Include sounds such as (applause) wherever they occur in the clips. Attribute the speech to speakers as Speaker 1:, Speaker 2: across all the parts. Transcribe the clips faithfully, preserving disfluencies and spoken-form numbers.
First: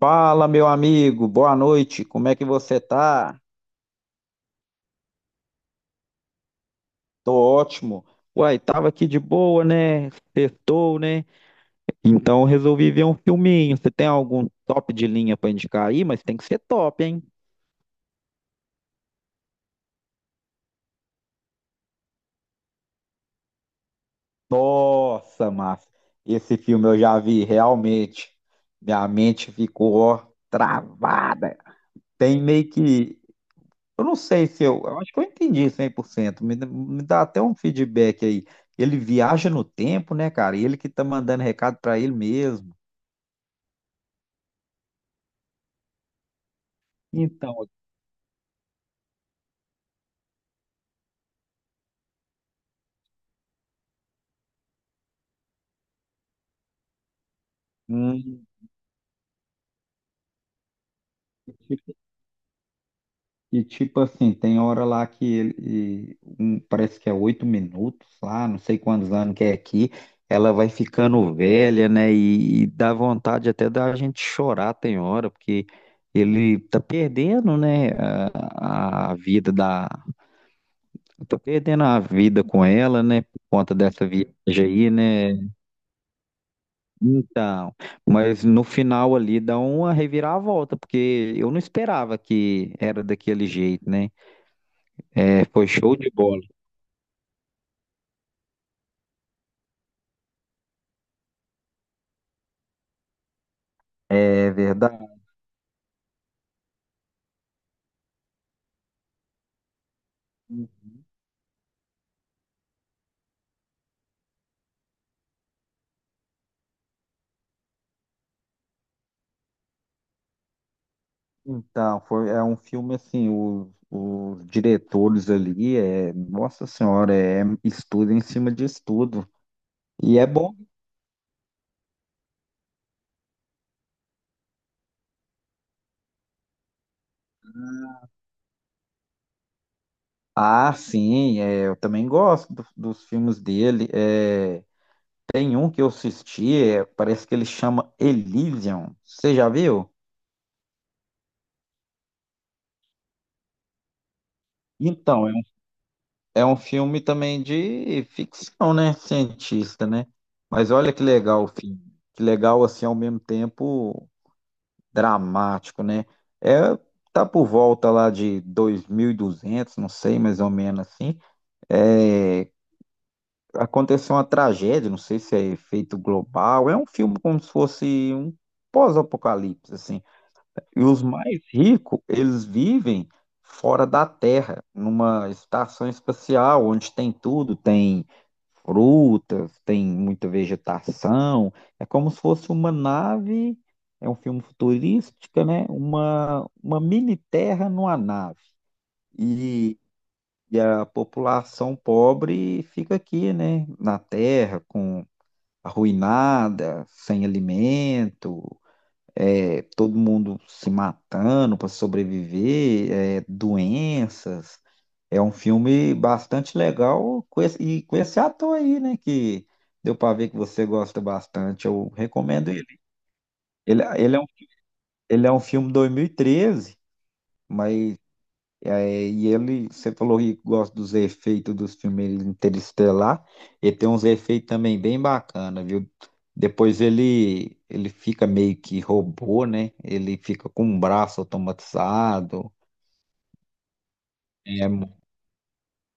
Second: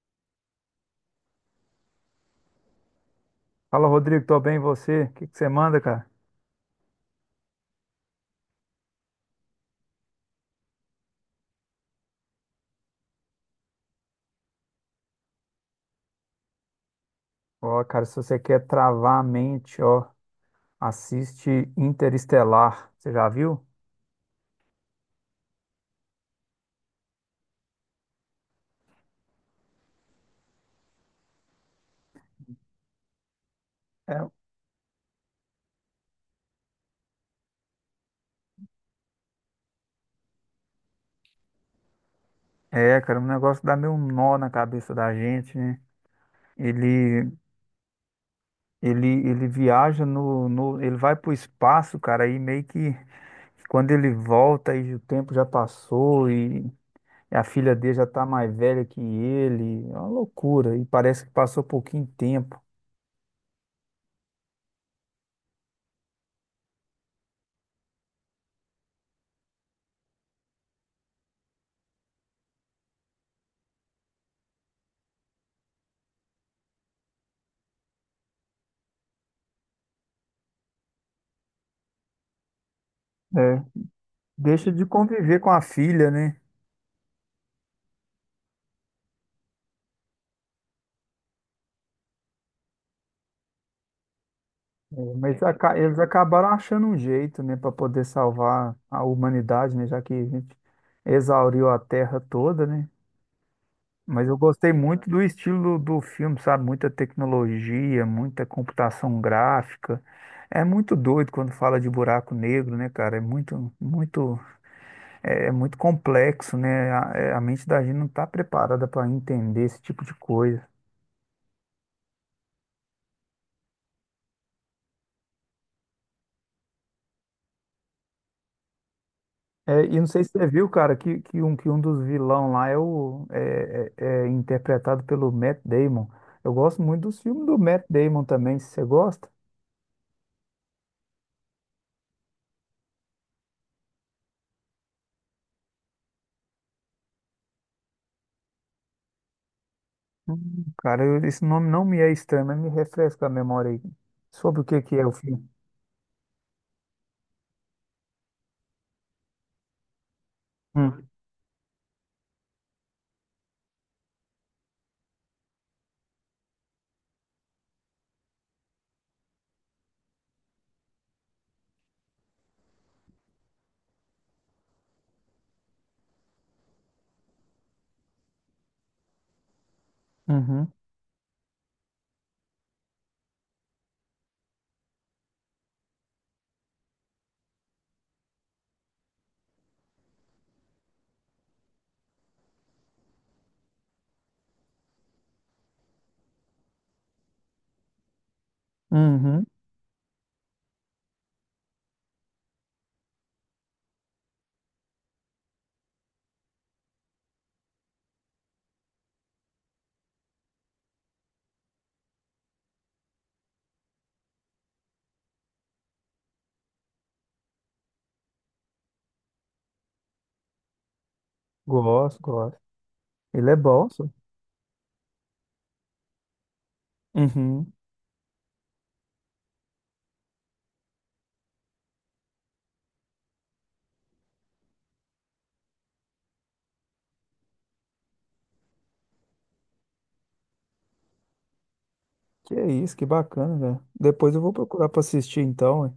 Speaker 1: Fala, meu amigo, boa noite, como é que você tá?
Speaker 2: Fala, Rodrigo, tô bem, e você? O que que você manda, cara?
Speaker 1: Tô ótimo. Uai, tava aqui de boa, né? Sextou, né? Então eu resolvi ver um filminho. Você tem algum top de linha pra indicar aí? Mas tem que ser top, hein?
Speaker 2: Ó, cara, se você quer travar a mente, ó, assiste Interestelar. Você já viu?
Speaker 1: Nossa, Márcio, esse filme eu já vi, realmente. Minha mente ficou, ó, travada. Tem meio que. Eu não
Speaker 2: É,
Speaker 1: sei se eu, eu acho que eu entendi cem por cento. Me, dá- me dá até um feedback aí. Ele viaja no tempo, né, cara? Ele que tá mandando recado pra ele mesmo.
Speaker 2: é, cara, um negócio que dá meio um nó na cabeça da gente, né? Ele,
Speaker 1: Então.
Speaker 2: ele, ele viaja no, no, ele vai pro espaço, cara, e meio que quando ele volta aí o tempo já passou e a filha dele já tá
Speaker 1: hum,
Speaker 2: mais velha que ele, é uma loucura, e parece que passou pouquinho tempo.
Speaker 1: e tipo assim, tem hora lá que ele, e, um, parece que é oito minutos lá, não sei quantos anos que é aqui. Ela vai ficando velha, né? E, e dá vontade até da gente chorar, tem hora, porque ele tá perdendo, né, a, a vida da. Eu tô perdendo a vida com ela, né? Por
Speaker 2: É.
Speaker 1: conta dessa viagem
Speaker 2: Deixa de
Speaker 1: aí,
Speaker 2: conviver com
Speaker 1: né?
Speaker 2: a filha, né?
Speaker 1: Então, mas no final ali dá uma reviravolta, porque eu não esperava que era daquele jeito, né?
Speaker 2: É, Mas
Speaker 1: É, foi
Speaker 2: aca-
Speaker 1: show
Speaker 2: eles
Speaker 1: de bola.
Speaker 2: acabaram achando um jeito, né, para poder salvar a humanidade, né, já que a gente exauriu a Terra toda, né? Mas eu
Speaker 1: É
Speaker 2: gostei muito
Speaker 1: verdade.
Speaker 2: do estilo do filme, sabe? Muita tecnologia, muita computação gráfica. É muito doido quando fala de buraco negro, né, cara? É muito, muito, é, é muito complexo, né? A, é, a mente da gente não está preparada para entender esse tipo de coisa.
Speaker 1: Então, foi, é um filme assim, o- os diretores ali, é, nossa senhora, é estudo em cima de estudo.
Speaker 2: É, e não
Speaker 1: E
Speaker 2: sei
Speaker 1: é
Speaker 2: se você
Speaker 1: bom.
Speaker 2: viu, cara, que, que, um, que um dos vilão lá é, o, é, é- é interpretado pelo Matt Damon. Eu gosto muito dos filmes do Matt Damon também, se você gosta.
Speaker 1: Ah, sim, é, eu também gosto do- dos filmes dele. É, tem um que eu assisti, é, parece que ele chama Elysium. Você já viu?
Speaker 2: Hum. Cara, eu- esse nome não me é estranho, mas me refresca a memória aí. Sobre o que que é o
Speaker 1: Então, é um,
Speaker 2: filme?
Speaker 1: é um filme também de ficção, né? Cientista, né? Mas olha que
Speaker 2: Hum.
Speaker 1: legal o filme. Que legal, assim, ao mesmo tempo dramático, né? É, tá por volta lá de dois mil e duzentos, não sei, mais ou menos assim. É, aconteceu uma tragédia, não sei se é efeito global. É um filme como se fosse um pós-apocalipse, assim.
Speaker 2: Uhum,
Speaker 1: E os mais ricos, eles vivem fora da Terra, numa estação espacial, onde tem tudo, tem frutas, tem muita vegetação. É como se fosse uma nave, é um filme futurístico, né? Uma, uma mini terra numa nave.
Speaker 2: uhum.
Speaker 1: E, e a população pobre fica aqui, né? Na terra, com arruinada, sem alimento, é, todo mundo se matando para sobreviver, é, doenças. É um filme bastante legal com esse- e com esse ator aí, né? Que deu para ver que você gosta bastante. Eu
Speaker 2: Gosto,
Speaker 1: recomendo
Speaker 2: gosto.
Speaker 1: ele.
Speaker 2: Ele é
Speaker 1: Ele,
Speaker 2: bom, só.
Speaker 1: ele é um, ele é um filme dois mil e treze,
Speaker 2: Uhum.
Speaker 1: mas é, e ele, você falou que gosta dos efeitos dos filmes Interestelar, ele tem uns efeitos também bem bacana, viu? Depois ele, ele fica meio que robô, né? Ele fica com um braço automatizado,
Speaker 2: Que é isso, que bacana, velho. Depois eu vou
Speaker 1: é,
Speaker 2: procurar pra
Speaker 1: mu-
Speaker 2: assistir então, ué.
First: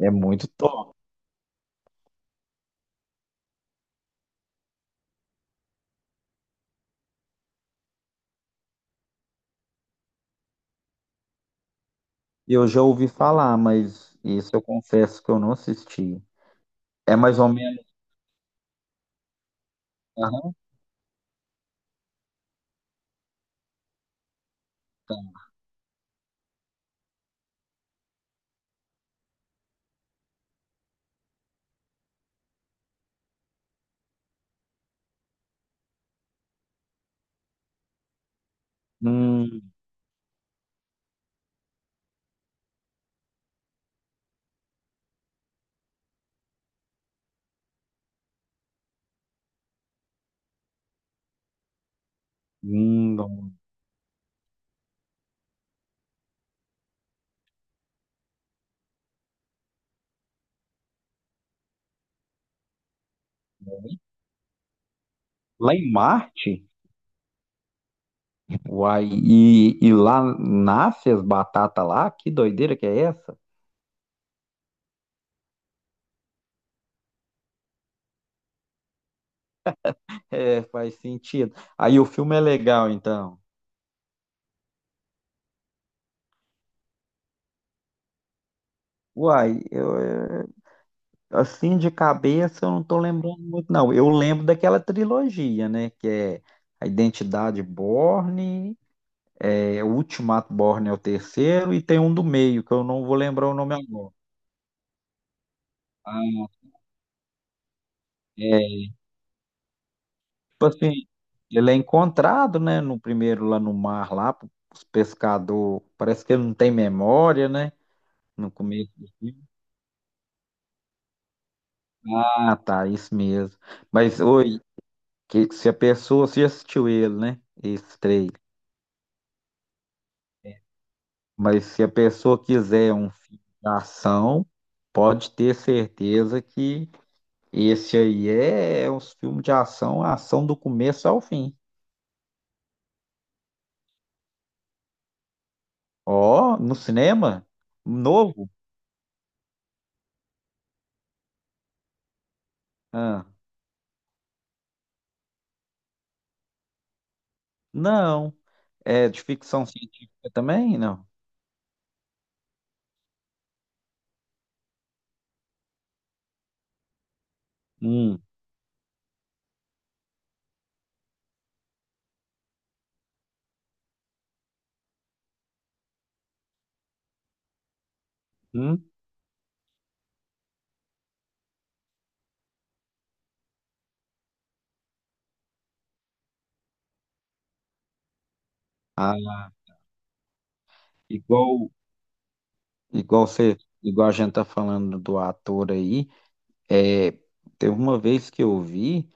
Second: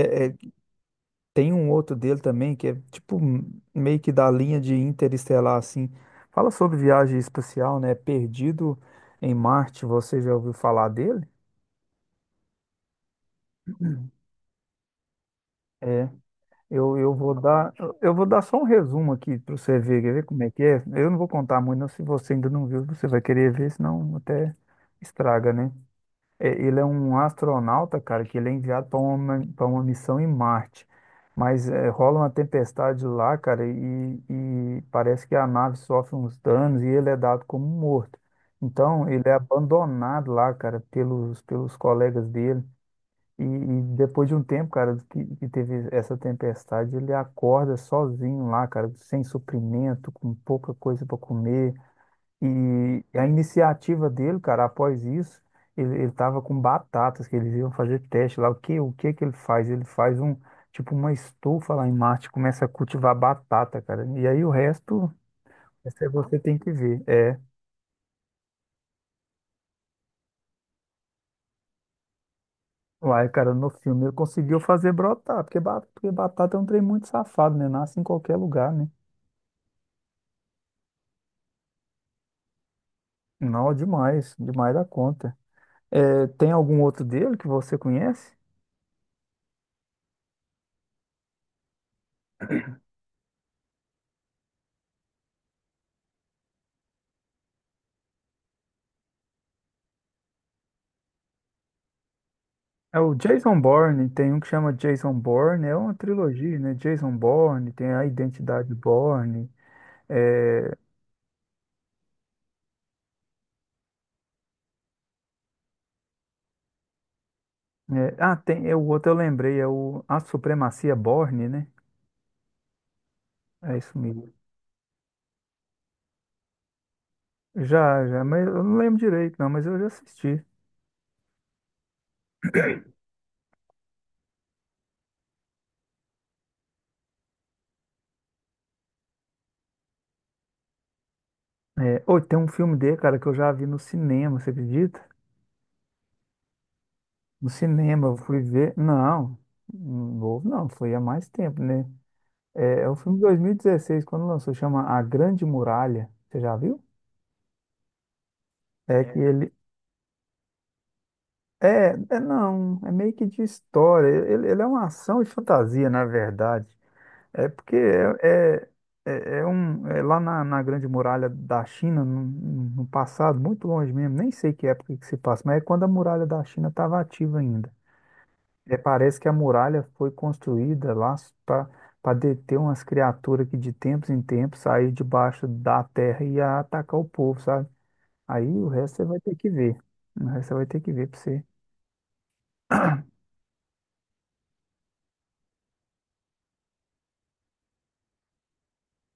Speaker 1: é
Speaker 2: é,
Speaker 1: muito top.
Speaker 2: Tem um outro dele também que é tipo m- meio que da linha de Interestelar, assim. Fala sobre viagem espacial, né? Perdido em Marte, você já ouviu falar dele?
Speaker 1: Eu já ouvi falar, mas isso eu confesso que eu não
Speaker 2: É,
Speaker 1: assisti.
Speaker 2: eu, eu
Speaker 1: É
Speaker 2: vou
Speaker 1: mais ou
Speaker 2: dar,
Speaker 1: menos.
Speaker 2: eu vou dar só um resumo aqui para você ver, quer ver como é
Speaker 1: Aham.
Speaker 2: que é. Eu não vou contar muito, não. Se você ainda não viu, você vai querer ver, senão até estraga, né? É, ele é um astronauta, cara, que ele é enviado para uma, para uma missão em Marte. Mas é, rola uma tempestade lá, cara, e, e parece que a nave sofre uns danos e ele é dado como morto. Então, ele é
Speaker 1: Hum.
Speaker 2: abandonado lá, cara, pelos, pelos colegas dele. E, e depois de um tempo, cara, que, que teve essa tempestade, ele acorda sozinho lá, cara, sem suprimento, com pouca coisa para comer. E
Speaker 1: Hum,
Speaker 2: a
Speaker 1: não.
Speaker 2: iniciativa dele, cara, após isso, ele, ele tava com batatas, que eles iam fazer teste lá. O que, o que que ele faz? Ele faz um, tipo, uma estufa lá em Marte, começa a cultivar batata, cara. E aí o resto,
Speaker 1: Lá em
Speaker 2: essa aí você tem
Speaker 1: Marte,
Speaker 2: que ver. É,
Speaker 1: uai, e, e lá nasce as batatas lá, que doideira que é
Speaker 2: uai,
Speaker 1: essa?
Speaker 2: cara, no filme ele conseguiu fazer brotar, porque, ba- porque batata é um trem muito safado, né? Nasce em qualquer lugar, né?
Speaker 1: É, faz sentido. Aí o filme é legal, então.
Speaker 2: Não, demais, demais da conta. É, tem algum outro dele que você conhece?
Speaker 1: Uai, eu, eh, assim de cabeça eu não tô lembrando muito, não. Eu lembro daquela trilogia, né? Que é A Identidade Bourne, é, o Ultimato Bourne é o terceiro, e tem um do meio, que eu
Speaker 2: É
Speaker 1: não
Speaker 2: o
Speaker 1: vou lembrar o
Speaker 2: Jason
Speaker 1: nome
Speaker 2: Bourne,
Speaker 1: agora.
Speaker 2: tem um que chama Jason Bourne, é uma
Speaker 1: Ah,
Speaker 2: trilogia, né? Jason Bourne, tem a Identidade
Speaker 1: é.
Speaker 2: Bourne,
Speaker 1: Tipo
Speaker 2: é,
Speaker 1: assim, ele é encontrado, né? No primeiro lá no mar, lá, os pescadores. Parece que ele não tem memória, né?
Speaker 2: é- ah,
Speaker 1: No
Speaker 2: tem, é o
Speaker 1: começo do
Speaker 2: outro eu
Speaker 1: filme.
Speaker 2: lembrei, é o A Supremacia Bourne, né?
Speaker 1: Ah, tá, isso mesmo.
Speaker 2: É isso
Speaker 1: Mas,
Speaker 2: mesmo.
Speaker 1: oi, que se a pessoa, você já assistiu ele, né? Esse
Speaker 2: Já, já,
Speaker 1: trailer.
Speaker 2: mas eu não lembro direito, não, mas eu já assisti.
Speaker 1: Mas se a pessoa quiser um filme de ação, pode ter certeza que esse aí é um filme de ação, ação do começo ao fim.
Speaker 2: É, ô, tem um filme dele, cara, que eu já vi no cinema, você acredita?
Speaker 1: Ó, no cinema?
Speaker 2: No cinema, eu fui
Speaker 1: Novo?
Speaker 2: ver, não, novo não, foi há mais tempo, né? É, é um filme de
Speaker 1: Ah,
Speaker 2: dois mil e dezesseis, quando lançou, chama A Grande Muralha, você já viu?
Speaker 1: não.
Speaker 2: É
Speaker 1: É
Speaker 2: que
Speaker 1: de
Speaker 2: ele,
Speaker 1: ficção científica também? Não.
Speaker 2: É, é não, é meio que de história. Ele, ele é uma ação e fantasia, na verdade. É porque
Speaker 1: Hum.
Speaker 2: é, é, é- é um, é lá na, na Grande Muralha da China, no, no passado, muito longe mesmo, nem sei que época que se passa, mas é quando a Muralha da China estava ativa ainda. É,
Speaker 1: hum.
Speaker 2: parece que a muralha foi construída lá para deter umas criaturas que de tempos em tempos saíam debaixo da terra e ia atacar o povo, sabe? Aí o resto você vai ter que
Speaker 1: Ah,
Speaker 2: ver. O resto você vai ter que ver para você.
Speaker 1: igual, igual você, igual a gente tá falando do ator aí, é, teve uma vez que eu vi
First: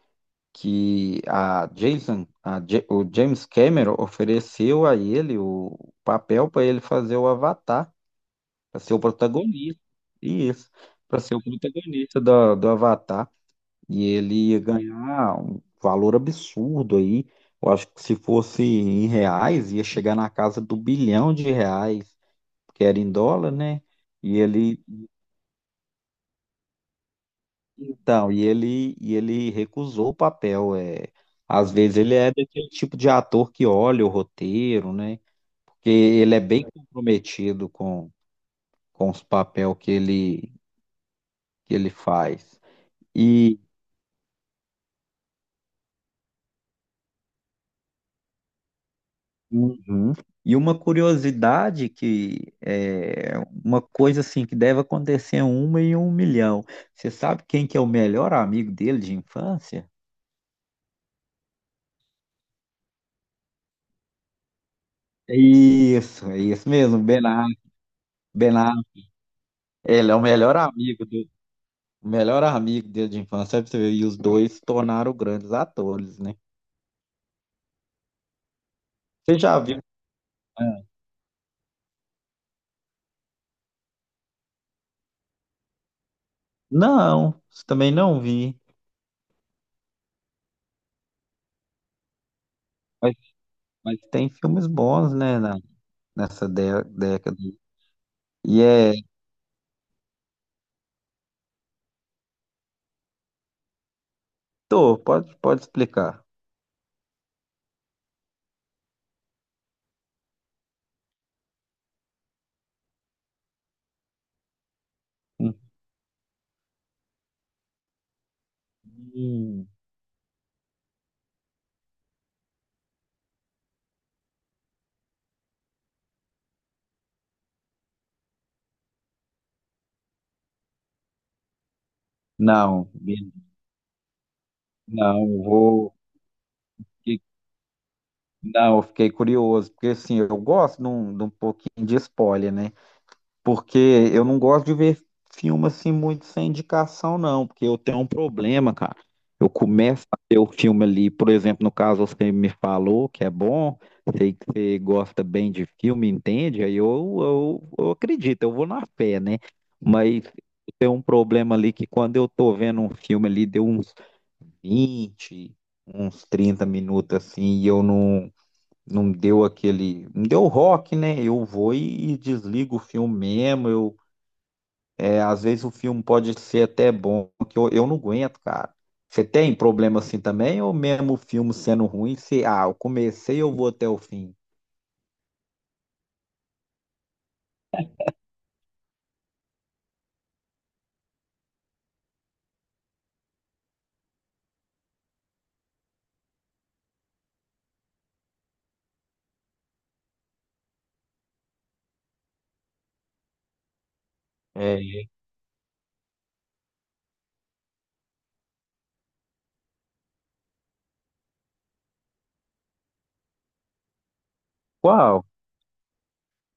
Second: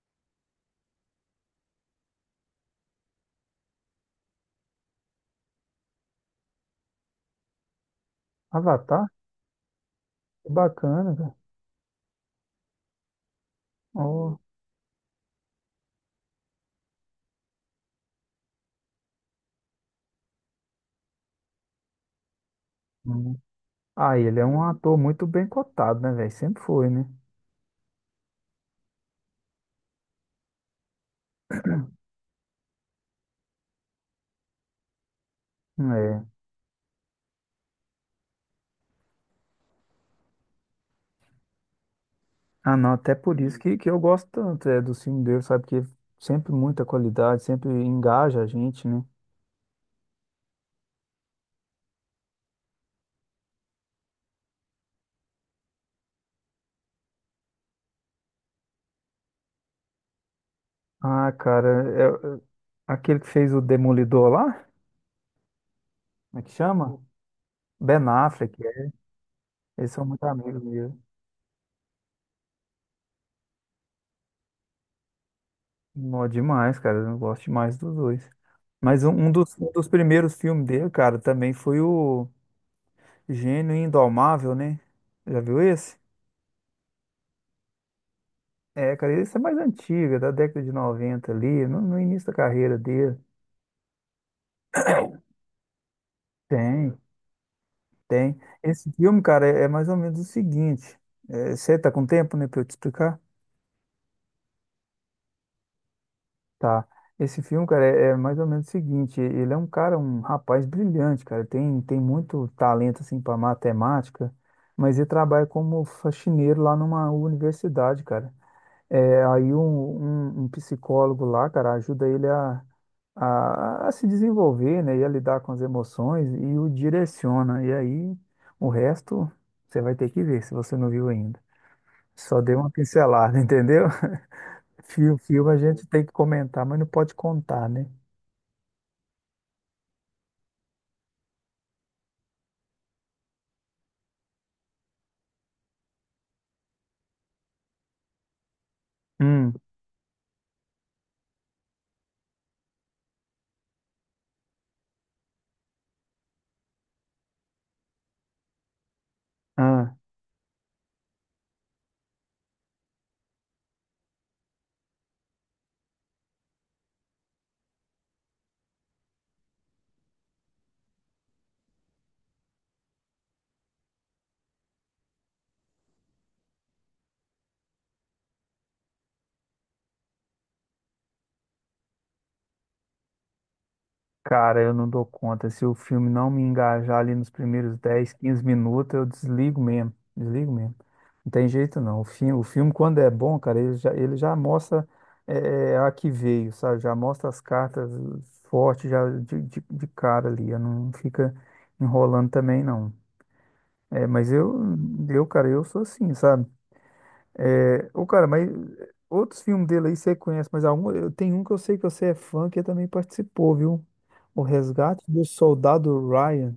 Speaker 1: que a Jason, a Ja- o James Cameron ofereceu a ele o papel para ele fazer o Avatar, para ser o
Speaker 2: Avatar?
Speaker 1: protagonista.
Speaker 2: Que
Speaker 1: Isso,
Speaker 2: bacana,
Speaker 1: para
Speaker 2: cara.
Speaker 1: ser o protagonista do, do Avatar. E ele
Speaker 2: Ó.
Speaker 1: ia ganhar um valor absurdo aí. Eu acho que se fosse em reais, ia chegar na casa do bilhão de reais, porque era em
Speaker 2: Hum.
Speaker 1: dólar, né?
Speaker 2: Ah,
Speaker 1: E
Speaker 2: ele é um
Speaker 1: ele.
Speaker 2: ator muito bem cotado, né, velho? Sempre foi, né?
Speaker 1: Então, e ele, e ele recusou o papel. É, às vezes ele é daquele tipo de ator que olha o roteiro, né? Porque
Speaker 2: É.
Speaker 1: ele é bem comprometido com, com os papéis que ele, que ele faz.
Speaker 2: Ah, não, até por isso
Speaker 1: E,
Speaker 2: que, que eu gosto tanto é, do filme dele, sabe? Porque sempre muita qualidade, sempre engaja a gente, né?
Speaker 1: uhum. E uma curiosidade que é uma coisa assim que deve acontecer é uma em um milhão. Você sabe quem que é o melhor amigo dele de infância?
Speaker 2: Ah, cara, é, é, aquele que fez o Demolidor lá,
Speaker 1: Isso, é
Speaker 2: como é que
Speaker 1: isso
Speaker 2: chama?
Speaker 1: mesmo, Ben Affleck.
Speaker 2: Ben Affleck,
Speaker 1: Ben
Speaker 2: é.
Speaker 1: Affleck,
Speaker 2: Eles são
Speaker 1: ele é o
Speaker 2: muito
Speaker 1: melhor
Speaker 2: amigos mesmo.
Speaker 1: amigo do. O melhor amigo dele de infância, pra você ver, e os dois se tornaram grandes atores,
Speaker 2: Mó
Speaker 1: né?
Speaker 2: demais, cara, eu gosto demais dos dois. Mas um, um
Speaker 1: Você
Speaker 2: dos,
Speaker 1: já
Speaker 2: um
Speaker 1: viu?
Speaker 2: dos primeiros filmes
Speaker 1: É.
Speaker 2: dele, cara, também foi o Gênio Indomável, né? Já viu esse?
Speaker 1: Não, isso também não vi.
Speaker 2: É, cara, isso é mais antiga, da década de noventa ali, no, no início da carreira
Speaker 1: Mas,
Speaker 2: dele.
Speaker 1: mas tem filmes bons, né, na- nessa dé-
Speaker 2: Tem,
Speaker 1: década.
Speaker 2: tem.
Speaker 1: E
Speaker 2: Esse
Speaker 1: é.
Speaker 2: filme, cara, é, é mais ou menos o seguinte. É, você tá com tempo, né, pra eu te explicar?
Speaker 1: Tô, pode, pode explicar.
Speaker 2: Tá. Esse filme, cara, é, é mais ou menos o seguinte. Ele é um cara, um rapaz brilhante, cara. Tem, tem muito talento, assim, pra matemática, mas ele trabalha como faxineiro lá numa universidade, cara. É, aí
Speaker 1: Hum.
Speaker 2: um, um- um psicólogo lá, cara, ajuda ele a, a, a se desenvolver, né, e a lidar com as emoções e o direciona. E aí o resto você vai ter que ver se você não viu ainda. Só dei uma
Speaker 1: Não, vi-
Speaker 2: pincelada, (laughs) entendeu? Fio,
Speaker 1: não, eu
Speaker 2: fio a gente
Speaker 1: vou.
Speaker 2: tem que comentar, mas não pode contar, né?
Speaker 1: Não, eu fiquei curioso, porque assim, eu gosto de um, de um pouquinho de spoiler, né? Porque eu não gosto de ver filme assim muito sem indicação, não, porque eu tenho um problema, cara. Eu
Speaker 2: Hum.
Speaker 1: começo a ver o filme ali, por exemplo, no caso você me falou que é bom, sei que você gosta bem de filme, entende? Aí eu, eu, eu acredito, eu vou na fé, né? Mas tem um problema ali que quando eu tô vendo um filme ali, deu uns vinte, uns trinta minutos assim, e eu não não deu aquele, não deu rock, né? Eu vou e, e desligo o filme mesmo, eu é, às vezes o filme pode ser até bom, que eu, eu não aguento, cara. Você tem problema assim também, ou mesmo o filme sendo ruim, se, ah, eu comecei, eu vou até o fim?
Speaker 2: Cara, eu não dou conta. Se o filme não me engajar ali nos primeiros dez quinze minutos, eu desligo mesmo. Desligo mesmo. Não tem jeito não. O filme, o filme quando é bom, cara, ele já, ele já mostra eh, a que veio, sabe? Já mostra as cartas fortes já de, de, de cara ali. Eu não fica enrolando também, não. É, mas eu,
Speaker 1: É
Speaker 2: eu, cara, eu sou assim, sabe? É, ô, cara, mas eh, outros filmes dele aí você conhece, mas algum, eu tenho um que eu sei que você é fã, que também participou, viu? O Resgate do
Speaker 1: qual?
Speaker 2: Soldado Ryan.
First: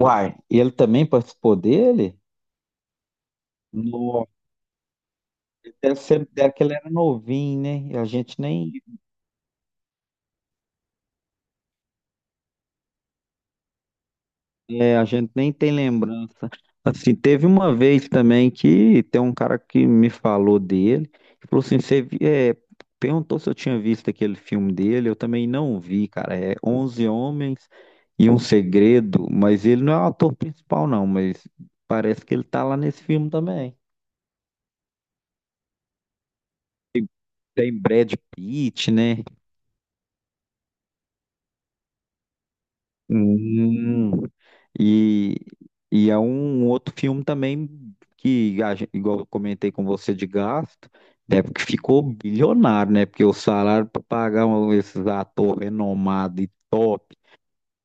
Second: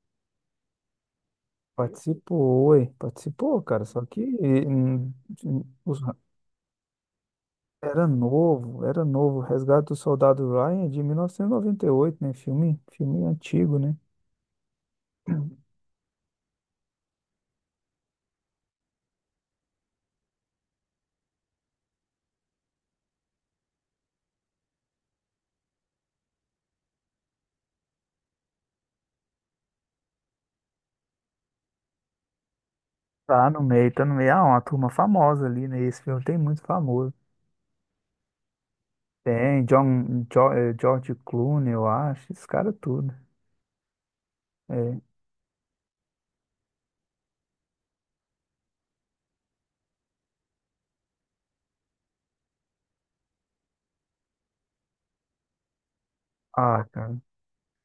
Speaker 1: Uai, ele também participou dele?
Speaker 2: Participou, ué, participou, cara, só que
Speaker 1: Nossa,
Speaker 2: hum, hum,
Speaker 1: deve
Speaker 2: os-
Speaker 1: ser, deve que ele era novinho, né? A
Speaker 2: era
Speaker 1: gente nem.
Speaker 2: novo, era novo. O Resgate do Soldado Ryan é de mil novecentos e noventa e oito, né? Filme, filme antigo, né?
Speaker 1: É, a gente nem tem lembrança. Assim, teve uma vez também que tem um cara que me falou dele, que falou assim, você vi- é, perguntou se eu tinha visto aquele filme dele, eu também não vi, cara. É onze Homens e um Segredo, mas ele não é o ator principal não, mas parece que ele tá lá nesse filme
Speaker 2: Tá no
Speaker 1: também.
Speaker 2: meio, tá no meio. Ah, uma turma famosa ali, né? Esse filme tem muito famoso.
Speaker 1: Tem Brad Pitt, né?
Speaker 2: Tem John, Jo- eh, George Clooney, eu acho, esse cara tudo.
Speaker 1: Hum,
Speaker 2: É.
Speaker 1: e, e é um outro filme também que, a gen- igual eu comentei com você de gasto, é porque ficou bilionário, né? Porque o salário para pagar um- esses atores renomados e
Speaker 2: Ah,
Speaker 1: top
Speaker 2: cara.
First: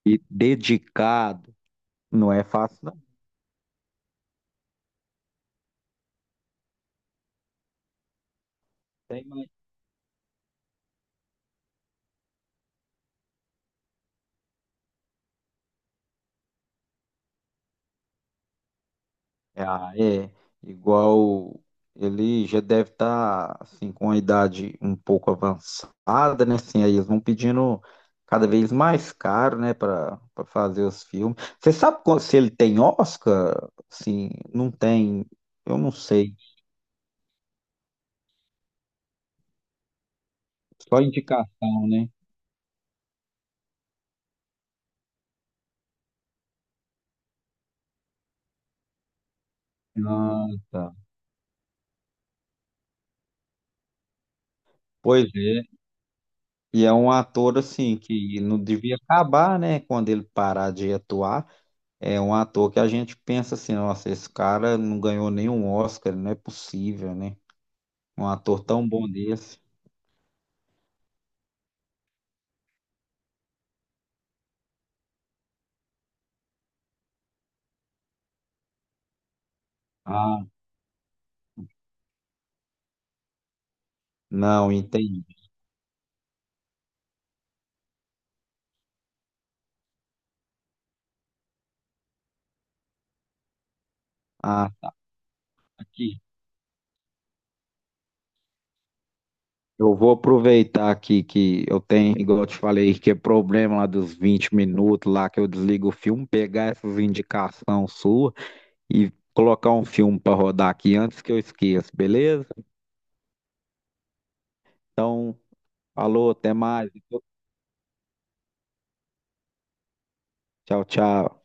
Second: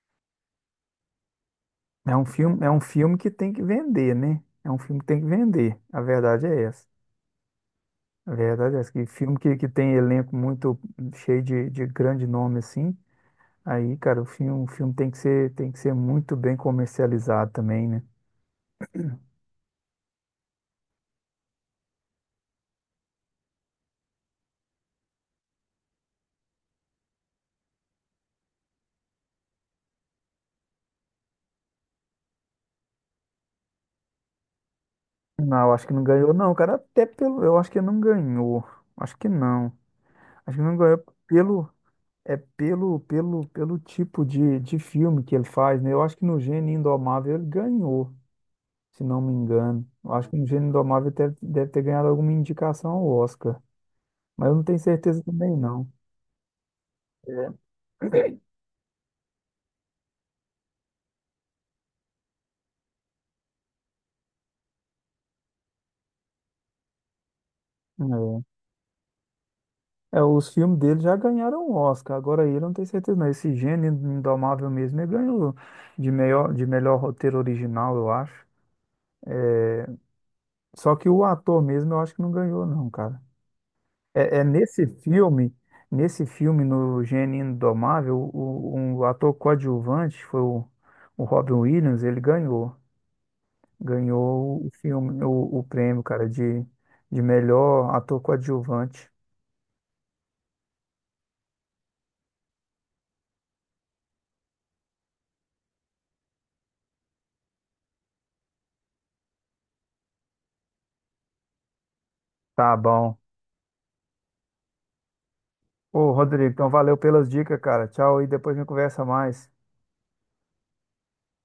Speaker 1: e dedicado
Speaker 2: É um
Speaker 1: não é
Speaker 2: filme, é um
Speaker 1: fácil,
Speaker 2: filme que tem que vender, né? É um filme que tem que vender. A verdade é essa. A verdade é essa. Que filme
Speaker 1: não.
Speaker 2: que, que tem elenco muito cheio de, de grande nome assim, aí, cara, o filme, o filme tem que ser, tem que ser muito bem comercializado também, né?
Speaker 1: Ah, é. Igual ele já deve estar assim com a idade um pouco avançada, né? Assim, aí eles vão pedindo cada vez mais caro, né, para fazer os filmes. Você sabe qual- se ele tem Oscar? Assim, não tem,
Speaker 2: Não, eu
Speaker 1: eu
Speaker 2: acho
Speaker 1: não
Speaker 2: que não ganhou,
Speaker 1: sei.
Speaker 2: não, cara. Até pelo, eu acho que não ganhou. Acho que não. Acho que não ganhou
Speaker 1: Só
Speaker 2: pelo,
Speaker 1: indicação, né?
Speaker 2: é pelo, pelo, pelo tipo de, de filme que ele faz, né? Eu acho que no Gênio Indomável ele ganhou, se não me engano. Eu acho que o
Speaker 1: Ah,
Speaker 2: Gênio
Speaker 1: tá.
Speaker 2: Indomável deve, deve ter ganhado alguma indicação ao Oscar, mas eu não tenho certeza
Speaker 1: Pois
Speaker 2: também,
Speaker 1: é.
Speaker 2: não.
Speaker 1: E é um
Speaker 2: É.
Speaker 1: ator assim que não devia acabar, né, quando ele parar de atuar. É um ator que a gente pensa assim, nossa, esse cara não ganhou nenhum Oscar, não é possível, né? Um
Speaker 2: É,
Speaker 1: ator tão bom desse.
Speaker 2: É, os filmes dele já ganharam o Oscar, agora ele eu não tenho certeza, não. Esse Gênio Indomável mesmo, ele ganhou de melhor, de melhor roteiro original, eu acho. É,
Speaker 1: Ah,
Speaker 2: só que o ator mesmo eu acho que não ganhou, não, cara. É, é
Speaker 1: não,
Speaker 2: nesse
Speaker 1: entendi.
Speaker 2: filme, nesse filme, no Gênio Indomável, o, o, um ator coadjuvante foi o, o Robin Williams, ele ganhou. Ganhou o
Speaker 1: Ah,
Speaker 2: filme, o, o prêmio,
Speaker 1: aqui.
Speaker 2: cara, de, de melhor ator coadjuvante.
Speaker 1: Eu vou aproveitar aqui que eu tenho, igual eu te falei, que é problema lá dos vinte minutos lá que eu desligo o filme, pegar essas indicações suas e colocar um filme para rodar aqui antes que eu esqueça, beleza?
Speaker 2: Tá bom.
Speaker 1: Então,
Speaker 2: Ô,
Speaker 1: falou,
Speaker 2: Rodrigo,
Speaker 1: até
Speaker 2: então
Speaker 1: mais.
Speaker 2: valeu pelas dicas, cara. Tchau e depois a gente conversa mais.
Speaker 1: Tchau, tchau.